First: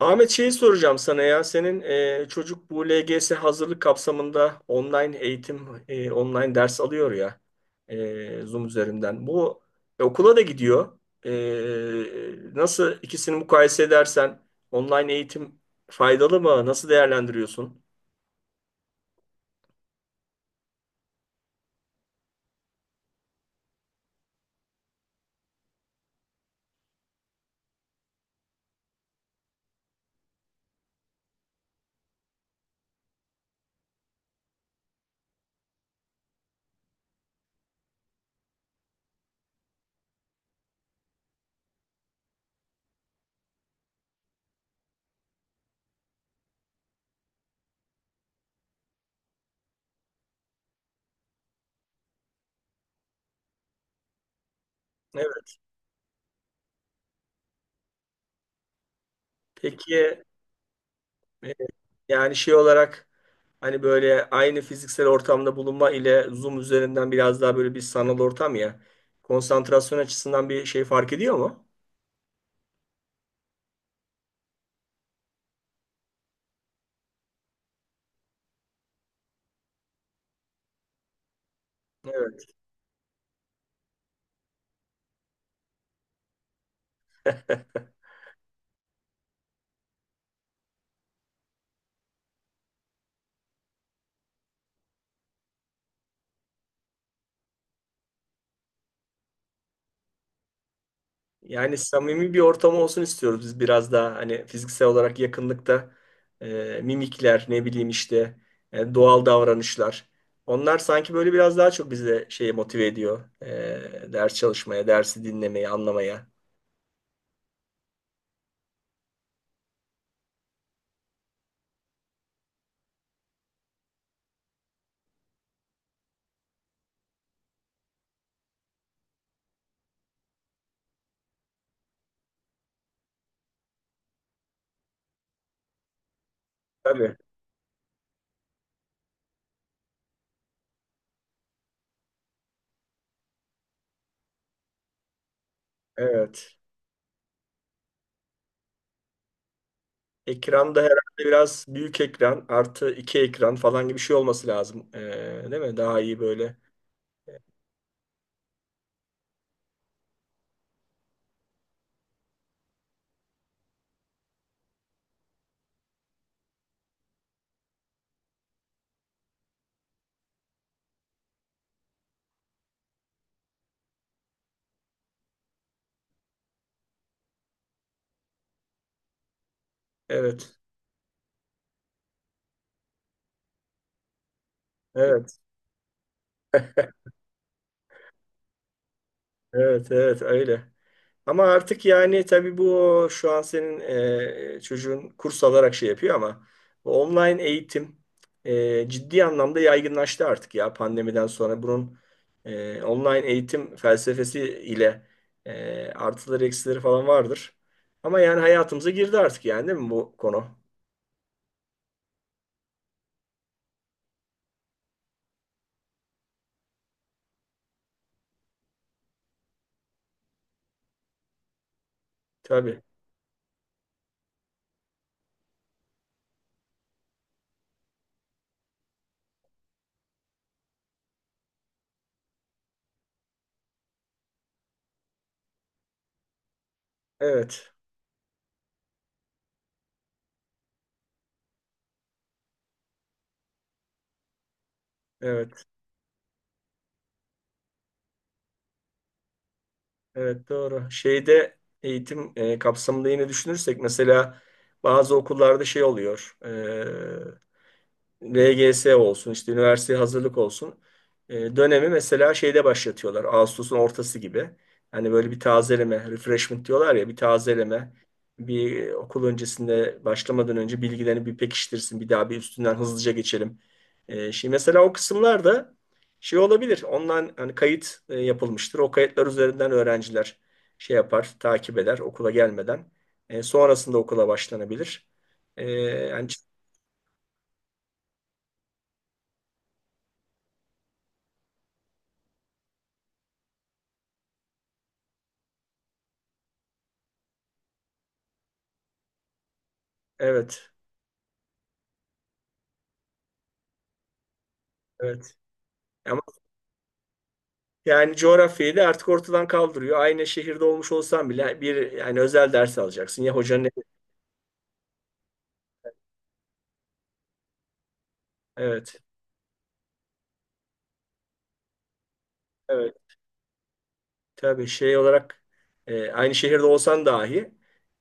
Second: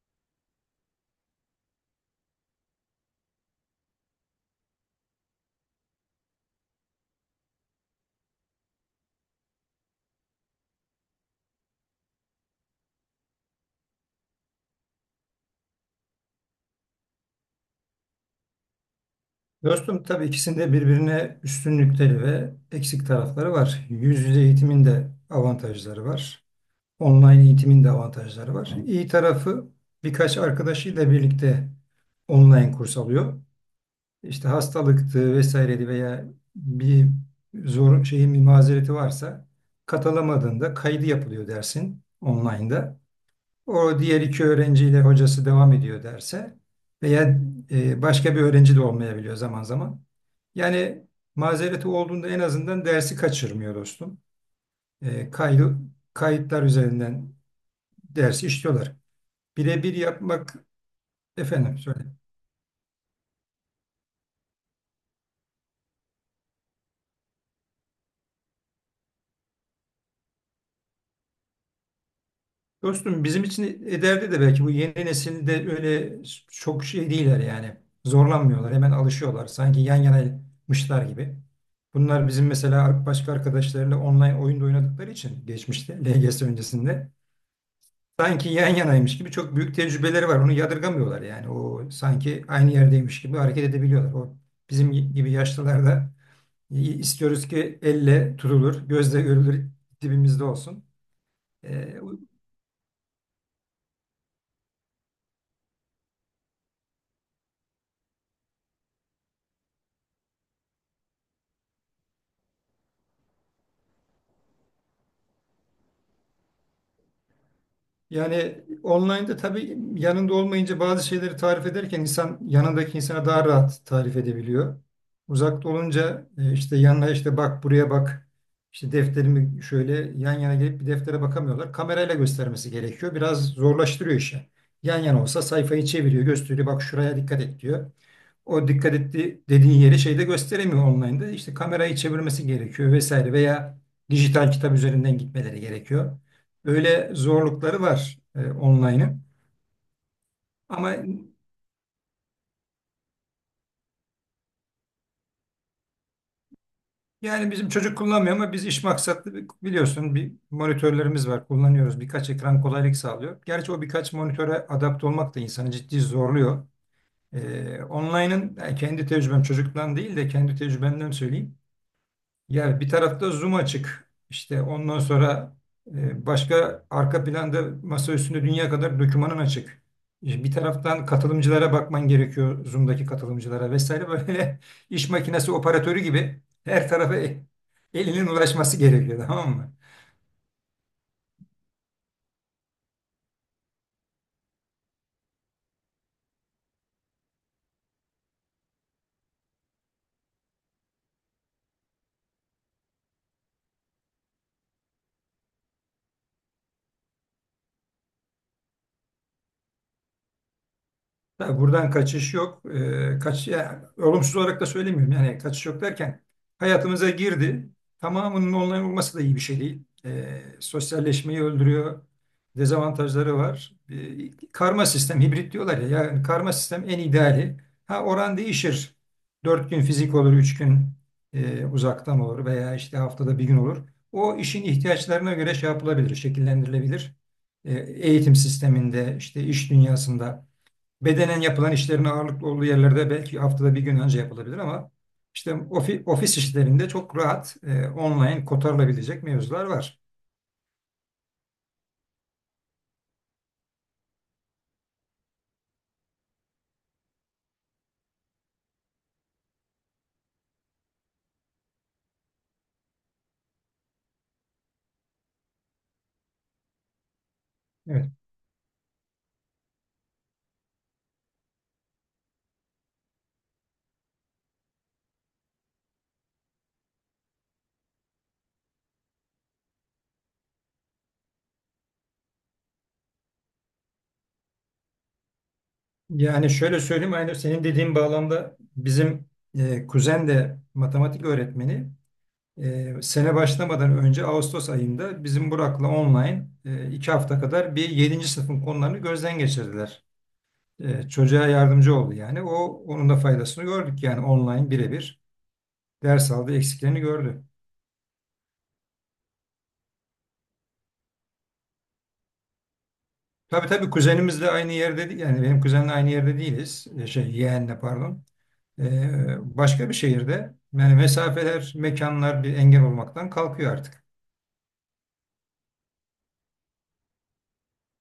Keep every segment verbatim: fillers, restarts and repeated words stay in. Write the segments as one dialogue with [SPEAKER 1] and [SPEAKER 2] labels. [SPEAKER 1] Ahmet şeyi soracağım sana ya. Senin e, çocuk bu L G S hazırlık kapsamında online eğitim, e, online ders alıyor ya e, Zoom üzerinden. Bu e, okula da gidiyor. E, nasıl ikisini mukayese edersen online eğitim faydalı mı? Nasıl değerlendiriyorsun?
[SPEAKER 2] Dostum tabii ikisinde birbirine üstünlükleri ve eksik tarafları var. Yüz yüze eğitimin de avantajları var. Online eğitimin de avantajları var. İyi tarafı birkaç arkadaşıyla birlikte online kurs alıyor. İşte hastalıktı vesaireydi veya bir zor şeyin bir mazereti varsa katılamadığında kaydı yapılıyor dersin online'da. O diğer iki öğrenciyle hocası devam ediyor derse veya e, başka bir öğrenci de olmayabiliyor zaman zaman. Yani mazereti olduğunda en azından dersi kaçırmıyor dostum. E,
[SPEAKER 1] Evet.
[SPEAKER 2] kaydı, Kayıtlar üzerinden dersi işliyorlar. Birebir
[SPEAKER 1] Peki,
[SPEAKER 2] yapmak
[SPEAKER 1] e,
[SPEAKER 2] efendim söyle.
[SPEAKER 1] yani şey olarak hani böyle aynı fiziksel ortamda bulunma ile Zoom üzerinden biraz daha böyle bir sanal ortam ya. Konsantrasyon açısından bir şey fark ediyor mu?
[SPEAKER 2] Dostum bizim için ileride de belki bu yeni nesilde öyle çok şey değiller yani. Zorlanmıyorlar, hemen alışıyorlar. Sanki yan yanaymışlar gibi. Bunlar
[SPEAKER 1] Evet.
[SPEAKER 2] bizim mesela başka arkadaşlarıyla online oyunda oynadıkları için geçmişte L G S öncesinde sanki yan yanaymış gibi çok büyük tecrübeleri var. Onu yadırgamıyorlar yani. O sanki aynı yerdeymiş gibi hareket edebiliyorlar. O bizim gibi yaşlılarda istiyoruz ki elle tutulur, gözle görülür dibimizde olsun.
[SPEAKER 1] Yani samimi bir ortam olsun istiyoruz, biz biraz daha hani fiziksel olarak yakınlıkta e, mimikler, ne bileyim işte, e, doğal davranışlar. Onlar sanki böyle biraz daha çok bize şeye motive ediyor. E, ders çalışmaya, dersi dinlemeye, anlamaya.
[SPEAKER 2] Yani online'da tabii yanında olmayınca bazı şeyleri tarif ederken insan yanındaki insana daha rahat tarif edebiliyor. Uzakta olunca e, işte yanına işte bak buraya bak işte defterimi şöyle yan yana gelip bir deftere bakamıyorlar. Kamerayla göstermesi gerekiyor. Biraz zorlaştırıyor işi. Yan yana olsa sayfayı çeviriyor, gösteriyor. Bak
[SPEAKER 1] Tabii.
[SPEAKER 2] şuraya dikkat et diyor. O dikkat etti dediğin yeri şeyde gösteremiyor online'da. İşte kamerayı çevirmesi gerekiyor vesaire veya dijital kitap üzerinden gitmeleri gerekiyor.
[SPEAKER 1] Evet.
[SPEAKER 2] Öyle zorlukları var e, online'ın.
[SPEAKER 1] Ekran da
[SPEAKER 2] Ama
[SPEAKER 1] herhalde biraz büyük ekran, artı iki ekran falan gibi bir şey olması lazım. E, değil mi? Daha iyi böyle.
[SPEAKER 2] yani bizim çocuk kullanmıyor ama biz iş maksatlı bi- biliyorsun bir monitörlerimiz var kullanıyoruz. Birkaç ekran kolaylık sağlıyor. Gerçi o birkaç monitöre adapte olmak da insanı ciddi zorluyor. E, online'ın yani kendi tecrübem çocuktan değil de kendi tecrübemden söyleyeyim. Yani bir tarafta Zoom açık. İşte ondan sonra e, başka arka planda masa üstünde dünya kadar dokümanın açık. E, Bir
[SPEAKER 1] Evet.
[SPEAKER 2] taraftan katılımcılara bakman gerekiyor. Zoom'daki katılımcılara vesaire böyle iş
[SPEAKER 1] Evet.
[SPEAKER 2] makinesi operatörü gibi her tarafa e- elinin ulaşması gerekiyor, tamam mı?
[SPEAKER 1] Evet. Evet. Öyle. Ama artık yani tabii bu şu an senin e, çocuğun kurs alarak şey yapıyor, ama bu online eğitim e, ciddi anlamda yaygınlaştı artık ya, pandemiden sonra. Bunun e, online eğitim felsefesi ile e, artıları eksileri falan vardır. Ama yani hayatımıza girdi artık yani, değil mi bu konu?
[SPEAKER 2] Tabii buradan kaçış yok. Ee, kaç, ya, olumsuz olarak da söylemiyorum. Yani kaçış yok derken hayatımıza girdi. Tamamının online olması da iyi bir şey değil. Ee, sosyalleşmeyi öldürüyor.
[SPEAKER 1] Tabii.
[SPEAKER 2] Dezavantajları var. Ee, karma sistem, hibrit diyorlar ya. Yani karma sistem en ideali. Ha oran değişir. Dört gün fizik olur, üç gün e, uzaktan olur veya işte haftada bir gün olur. O işin ihtiyaçlarına göre şey yapılabilir, şekillendirilebilir.
[SPEAKER 1] Evet.
[SPEAKER 2] E, eğitim sisteminde, işte iş dünyasında bedenen yapılan işlerin ağırlıklı olduğu yerlerde belki haftada bir gün önce yapılabilir ama işte
[SPEAKER 1] Evet.
[SPEAKER 2] ofi- ofis işlerinde çok rahat e, online kotarılabilecek mevzular var.
[SPEAKER 1] Evet, doğru. Şeyde, eğitim e, kapsamında yine düşünürsek, mesela bazı okullarda şey oluyor. e, V G S olsun, işte üniversiteye hazırlık olsun. E, dönemi mesela şeyde başlatıyorlar. Ağustos'un ortası gibi. Hani böyle bir tazeleme, refreshment diyorlar ya, bir tazeleme.
[SPEAKER 2] Evet.
[SPEAKER 1] Bir, okul öncesinde, başlamadan önce bilgilerini bir pekiştirsin. Bir daha bir üstünden hızlıca geçelim. E, şimdi mesela o kısımlarda şey olabilir. Ondan hani kayıt e, yapılmıştır. O kayıtlar üzerinden öğrenciler şey yapar, takip eder okula gelmeden. E, sonrasında okula başlanabilir. E, yani,
[SPEAKER 2] Yani şöyle söyleyeyim aynı senin dediğin bağlamda bizim e, kuzen de matematik öğretmeni e, sene başlamadan önce Ağustos ayında bizim Burak'la online e, iki hafta kadar bir yedinci sınıfın konularını gözden geçirdiler.
[SPEAKER 1] evet,
[SPEAKER 2] E, çocuğa yardımcı oldu yani. O onun da faydasını gördük yani online birebir
[SPEAKER 1] evet. Ama
[SPEAKER 2] ders aldı eksiklerini gördü.
[SPEAKER 1] yani coğrafyayı da artık ortadan kaldırıyor. Aynı şehirde olmuş olsan bile bir, yani özel ders alacaksın. Ya hocanın
[SPEAKER 2] Tabii
[SPEAKER 1] evi-
[SPEAKER 2] tabii kuzenimiz de aynı yerde değil. Yani benim kuzenle aynı yerde değiliz. E, Şey, yeğenle pardon.
[SPEAKER 1] evet.
[SPEAKER 2] E, başka bir şehirde. Yani mesafeler, mekanlar bir engel
[SPEAKER 1] Evet.
[SPEAKER 2] olmaktan kalkıyor artık.
[SPEAKER 1] Tabii, şey olarak e, aynı şehirde olsan dahi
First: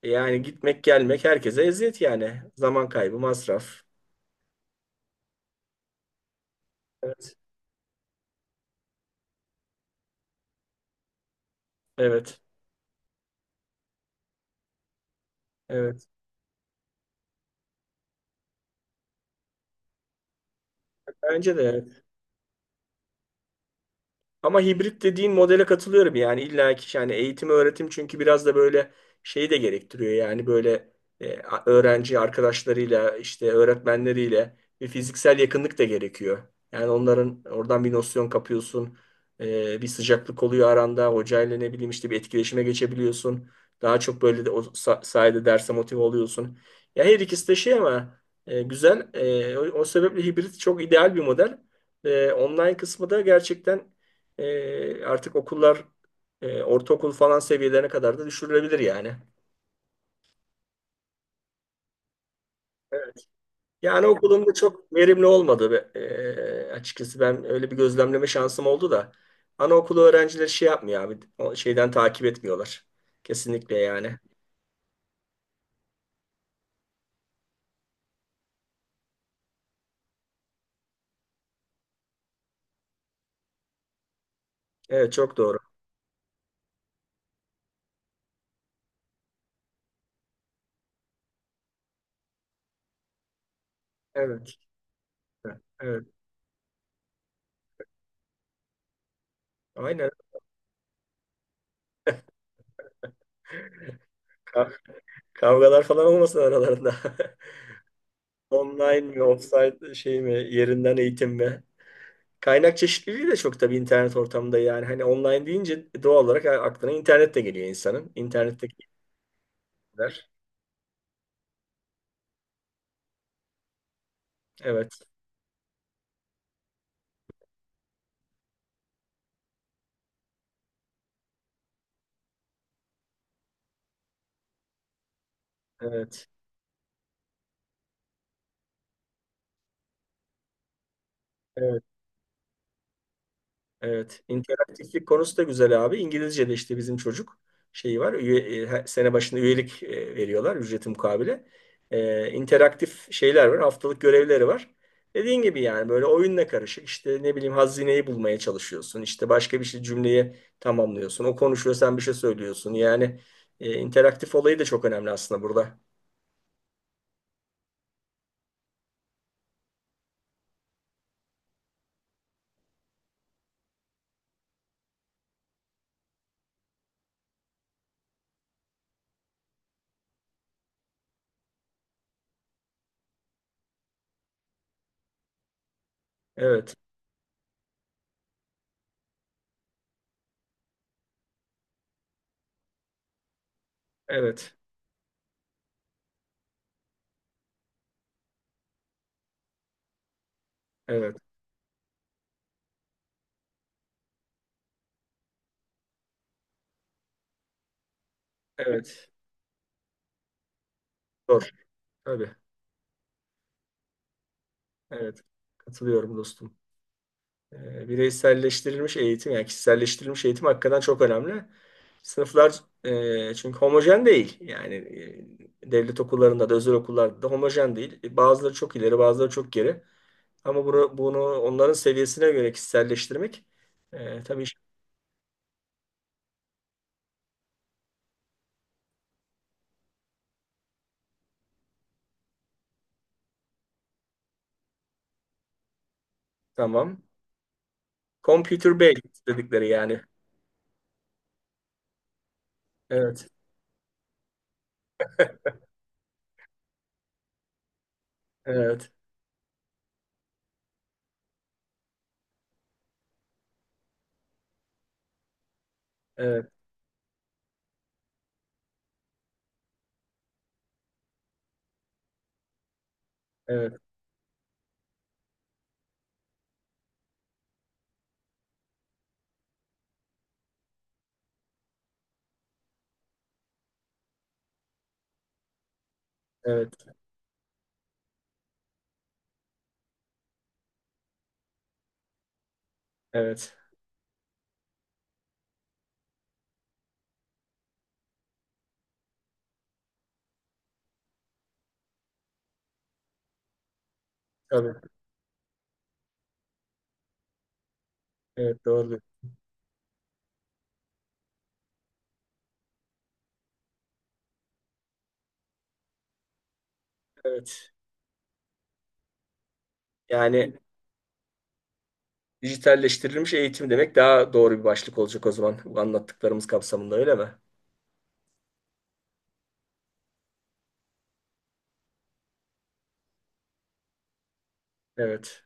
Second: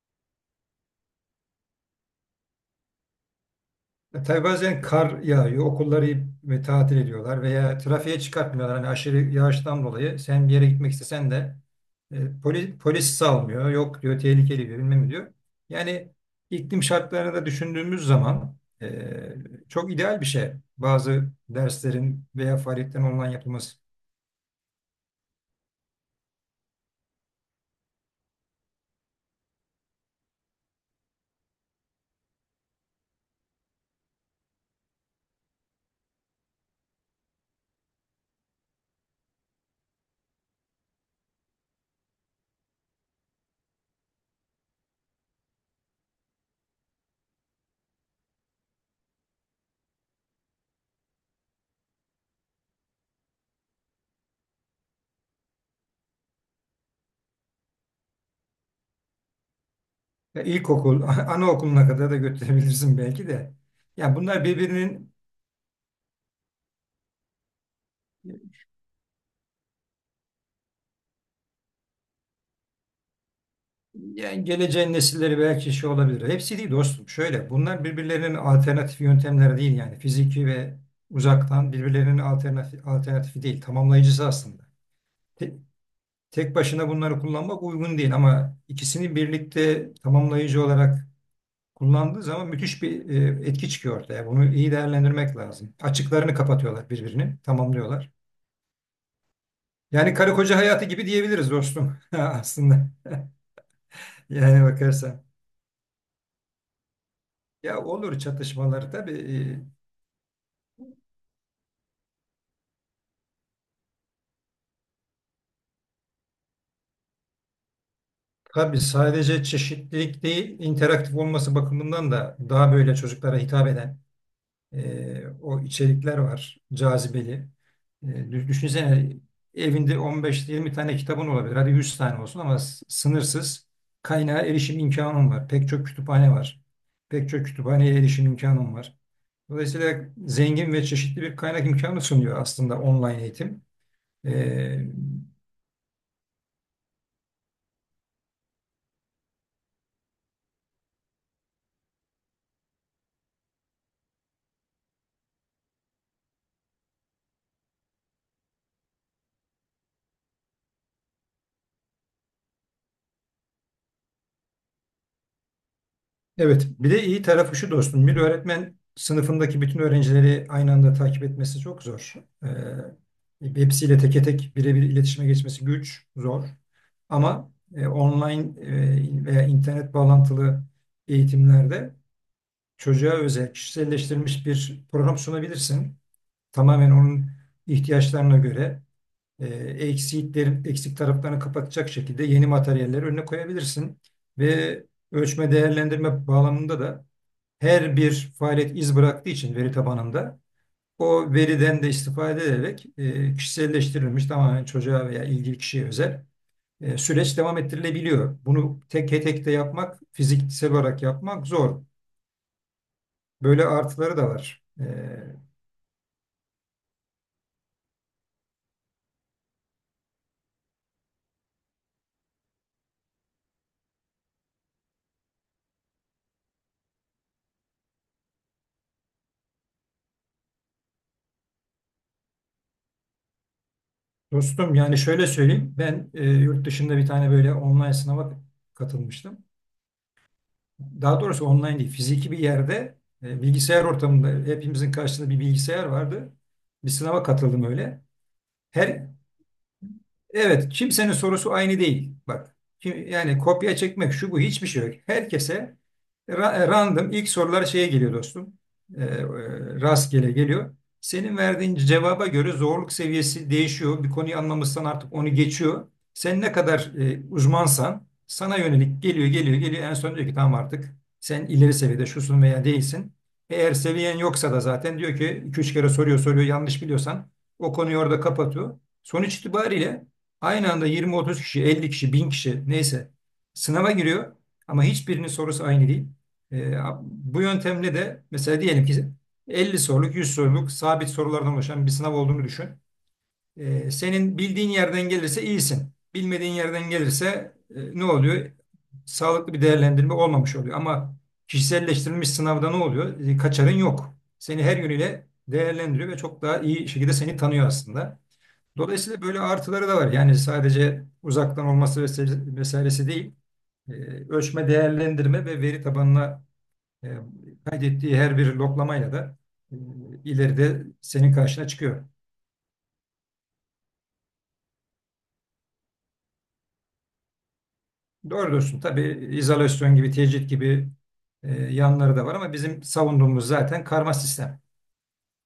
[SPEAKER 1] e, yani gitmek gelmek herkese eziyet yani. Zaman kaybı, masraf.
[SPEAKER 2] E, Tabii bazen kar yağıyor, okulları ve tatil
[SPEAKER 1] Evet.
[SPEAKER 2] ediyorlar veya trafiğe çıkartmıyorlar. Hani aşırı yağıştan dolayı sen bir yere gitmek istesen de
[SPEAKER 1] Evet.
[SPEAKER 2] polis, polis salmıyor. Yok diyor, tehlikeli diyor, bilmem ne diyor.
[SPEAKER 1] Evet.
[SPEAKER 2] Yani iklim şartlarını da düşündüğümüz zaman e, çok ideal bir şey. Bazı
[SPEAKER 1] Bence de evet.
[SPEAKER 2] derslerin veya faaliyetlerin online yapılması.
[SPEAKER 1] Ama hibrit dediğin modele katılıyorum yani, illa ki yani eğitim öğretim çünkü biraz da böyle şeyi de gerektiriyor yani, böyle e, a- öğrenci arkadaşlarıyla, işte öğretmenleriyle bir fiziksel yakınlık da gerekiyor. Yani onların oradan bir nosyon kapıyorsun. E, bir sıcaklık oluyor aranda hocayla, ne bileyim işte, bir etkileşime geçebiliyorsun. Daha çok böyle de o sa- sayede derse motive oluyorsun. Ya her ikisi de şey ama, e, güzel. E, o, o sebeple hibrit çok ideal bir model. E, online kısmı da gerçekten e, artık okullar e, ortaokul falan seviyelerine kadar da düşürülebilir yani.
[SPEAKER 2] Ya ilkokul, anaokuluna kadar da götürebilirsin
[SPEAKER 1] Evet.
[SPEAKER 2] belki de.
[SPEAKER 1] Yani
[SPEAKER 2] Yani bunlar
[SPEAKER 1] okulum da çok
[SPEAKER 2] birbirinin
[SPEAKER 1] verimli olmadı, be- E, açıkçası. Ben öyle bir gözlemleme şansım oldu da. Anaokulu öğrencileri şey yapmıyor abi. O şeyden takip etmiyorlar. Kesinlikle yani.
[SPEAKER 2] Yani geleceğin nesilleri belki şey olabilir. Hepsi değil dostum. Şöyle bunlar birbirlerinin alternatif yöntemleri değil yani. Fiziki ve uzaktan birbirlerinin alternatif, alternatifi değil. Tamamlayıcısı aslında.
[SPEAKER 1] Evet, çok
[SPEAKER 2] Te-
[SPEAKER 1] doğru.
[SPEAKER 2] Tek başına bunları kullanmak uygun değil ama ikisini birlikte tamamlayıcı olarak kullandığı zaman müthiş bir e, etki çıkıyor ortaya. Bunu
[SPEAKER 1] Evet.
[SPEAKER 2] iyi değerlendirmek lazım.
[SPEAKER 1] Evet.
[SPEAKER 2] Açıklarını kapatıyorlar birbirini, tamamlıyorlar.
[SPEAKER 1] Aynen.
[SPEAKER 2] Yani karı koca hayatı gibi diyebiliriz dostum aslında. Yani
[SPEAKER 1] Ka-
[SPEAKER 2] bakarsan.
[SPEAKER 1] Kavgalar falan olmasın aralarında.
[SPEAKER 2] Ya olur çatışmaları
[SPEAKER 1] Online
[SPEAKER 2] tabii.
[SPEAKER 1] mi,
[SPEAKER 2] e,
[SPEAKER 1] offsite şey mi, yerinden eğitim mi? Kaynak çeşitliliği de çok, tabii internet ortamında yani. Hani online deyince doğal olarak aklına internet de geliyor insanın. İnternetteki
[SPEAKER 2] Tabii sadece çeşitlilik
[SPEAKER 1] bilgiler.
[SPEAKER 2] değil, interaktif olması bakımından da daha böyle çocuklara hitap eden
[SPEAKER 1] Evet.
[SPEAKER 2] e, o içerikler var, cazibeli. E, dü- düşünsene evinde on beş, yirmi tane kitabın olabilir, hadi yüz tane olsun ama s- sınırsız kaynağa erişim imkanın var. Pek çok
[SPEAKER 1] Evet.
[SPEAKER 2] kütüphane var, pek çok kütüphaneye erişim imkanın var. Dolayısıyla zengin ve çeşitli bir kaynak
[SPEAKER 1] Evet.
[SPEAKER 2] imkanı sunuyor aslında online eğitim.
[SPEAKER 1] Evet,
[SPEAKER 2] E,
[SPEAKER 1] interaktiflik konusu da güzel abi. İngilizce'de işte bizim çocuk şeyi var. Üye, e, her sene başında üyelik e, veriyorlar, ücreti mukabile. E, interaktif şeyler var. Haftalık görevleri var. Dediğin gibi yani, böyle oyunla karışık. İşte ne bileyim hazineyi bulmaya çalışıyorsun. İşte başka bir şey, cümleyi tamamlıyorsun. O konuşuyor, sen bir şey söylüyorsun. Yani e, interaktif olayı da çok önemli aslında burada.
[SPEAKER 2] Evet, bir de iyi tarafı şu dostum. Bir öğretmen sınıfındaki bütün öğrencileri aynı anda takip etmesi çok zor. Ee, hepsiyle teke tek birebir iletişime geçmesi güç, zor. Ama e, online e, veya internet bağlantılı eğitimlerde çocuğa özel, kişiselleştirilmiş bir program sunabilirsin.
[SPEAKER 1] Evet.
[SPEAKER 2] Tamamen onun ihtiyaçlarına göre e, eksiklerin, eksik taraflarını kapatacak şekilde yeni materyalleri önüne koyabilirsin.
[SPEAKER 1] Evet.
[SPEAKER 2] Ve ölçme değerlendirme bağlamında da her bir faaliyet iz bıraktığı için veri tabanında
[SPEAKER 1] Evet.
[SPEAKER 2] o veriden de istifade ederek e, kişiselleştirilmiş tamamen çocuğa veya ilgili kişiye özel e, süreç devam ettirilebiliyor. Bunu tek
[SPEAKER 1] Evet.
[SPEAKER 2] tek de yapmak, fiziksel olarak
[SPEAKER 1] Doğru.
[SPEAKER 2] yapmak zor.
[SPEAKER 1] Tabii.
[SPEAKER 2] Böyle artıları da var. E,
[SPEAKER 1] Evet. Katılıyorum dostum. E, Bireyselleştirilmiş eğitim, yani kişiselleştirilmiş eğitim hakikaten çok önemli. Sınıflar, e, çünkü homojen değil. Yani e, devlet okullarında da özel okullarda da homojen değil. E, Bazıları çok ileri, bazıları çok geri. Ama bunu, bunu onların seviyesine göre kişiselleştirmek, e, tabii iş-
[SPEAKER 2] dostum yani şöyle söyleyeyim. Ben e, yurt dışında bir tane böyle online sınava katılmıştım. Daha doğrusu online değil, fiziki bir yerde e, bilgisayar ortamında hepimizin karşısında bir bilgisayar vardı. Bir
[SPEAKER 1] tamam.
[SPEAKER 2] sınava katıldım öyle.
[SPEAKER 1] Computer
[SPEAKER 2] Her
[SPEAKER 1] based dedikleri yani.
[SPEAKER 2] Evet, kimsenin sorusu aynı değil. Bak, kim-
[SPEAKER 1] Evet,
[SPEAKER 2] yani kopya çekmek şu bu hiçbir şey yok. Herkese ra- e, random ilk sorular şeye geliyor dostum.
[SPEAKER 1] evet,
[SPEAKER 2] Ee, e, Rastgele geliyor. Senin verdiğin cevaba göre zorluk seviyesi değişiyor. Bir konuyu anlamışsan artık onu geçiyor. Sen
[SPEAKER 1] evet,
[SPEAKER 2] ne kadar e, uzmansan sana yönelik geliyor, geliyor, geliyor. En son diyor ki tamam artık sen ileri seviyede şusun veya değilsin.
[SPEAKER 1] evet,
[SPEAKER 2] Eğer seviyen yoksa da zaten diyor ki iki üç kere soruyor soruyor yanlış biliyorsan o konuyu orada kapatıyor. Sonuç itibariyle aynı anda yirmi otuz kişi, elli kişi, bin kişi neyse sınava giriyor ama hiçbirinin sorusu aynı değil.
[SPEAKER 1] evet,
[SPEAKER 2] Ee, Bu yöntemle de mesela diyelim ki elli soruluk, yüz soruluk sabit sorulardan oluşan bir sınav olduğunu düşün.
[SPEAKER 1] evet.
[SPEAKER 2] Ee, senin bildiğin yerden gelirse iyisin. Bilmediğin yerden gelirse e, ne oluyor? Sağlıklı bir değerlendirme olmamış oluyor. Ama kişiselleştirilmiş sınavda ne oluyor? E, Kaçarın yok. Seni her
[SPEAKER 1] Tabii,
[SPEAKER 2] yönüyle değerlendiriyor ve çok daha iyi şekilde seni tanıyor aslında.
[SPEAKER 1] evet, doğru.
[SPEAKER 2] Dolayısıyla böyle artıları da var. Yani sadece uzaktan olması vesaire- vesairesi değil. E, Ölçme, değerlendirme ve veri tabanına e,
[SPEAKER 1] Evet.
[SPEAKER 2] kaydettiği her bir loklamayla da e,
[SPEAKER 1] Yani
[SPEAKER 2] ileride senin karşına çıkıyor.
[SPEAKER 1] dijitalleştirilmiş eğitim demek daha doğru bir başlık olacak o zaman, bu anlattıklarımız kapsamında, öyle mi?
[SPEAKER 2] Doğru diyorsun. Tabii izolasyon gibi, tecrit gibi e, yanları da var ama bizim savunduğumuz zaten karma sistem.
[SPEAKER 1] Evet.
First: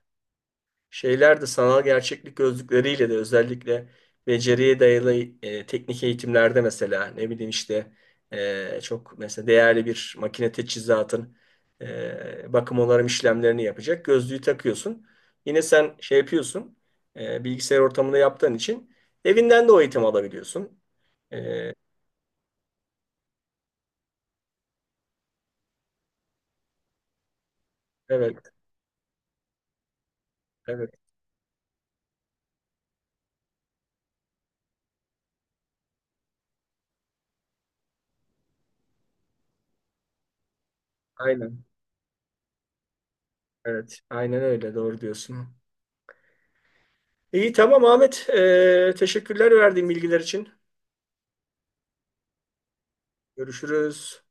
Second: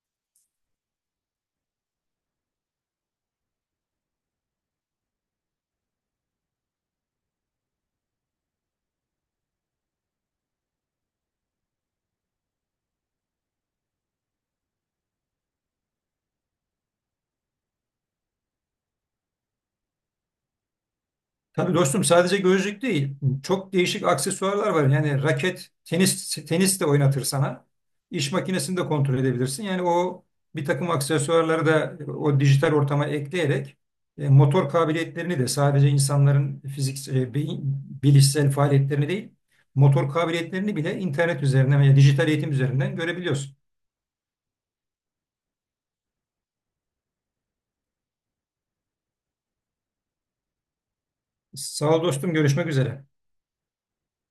[SPEAKER 1] Şeyler de sanal gerçeklik gözlükleriyle de özellikle beceriye dayalı e, teknik eğitimlerde, mesela ne bileyim işte, e, çok mesela değerli bir makine teçhizatın e, bakım onarım işlemlerini yapacak, gözlüğü takıyorsun. Yine sen şey yapıyorsun, e, bilgisayar ortamında yaptığın için evinden de o eğitimi alabiliyorsun. E,
[SPEAKER 2] Tabii dostum sadece gözlük değil. Çok değişik aksesuarlar var. Yani raket, tenis, tenis de oynatır sana. İş
[SPEAKER 1] evet,
[SPEAKER 2] makinesini de kontrol edebilirsin. Yani o bir
[SPEAKER 1] evet,
[SPEAKER 2] takım aksesuarları da o dijital ortama ekleyerek e, motor kabiliyetlerini de sadece insanların fizik, e, beyin- bilişsel faaliyetlerini değil, motor kabiliyetlerini bile internet
[SPEAKER 1] aynen.
[SPEAKER 2] üzerinden veya dijital eğitim üzerinden görebiliyorsun.
[SPEAKER 1] Evet, aynen öyle. Doğru diyorsun. İyi, tamam Ahmet. Ee, teşekkürler verdiğin bilgiler için.
[SPEAKER 2] Sağ ol dostum, görüşmek üzere.
[SPEAKER 1] Görüşürüz.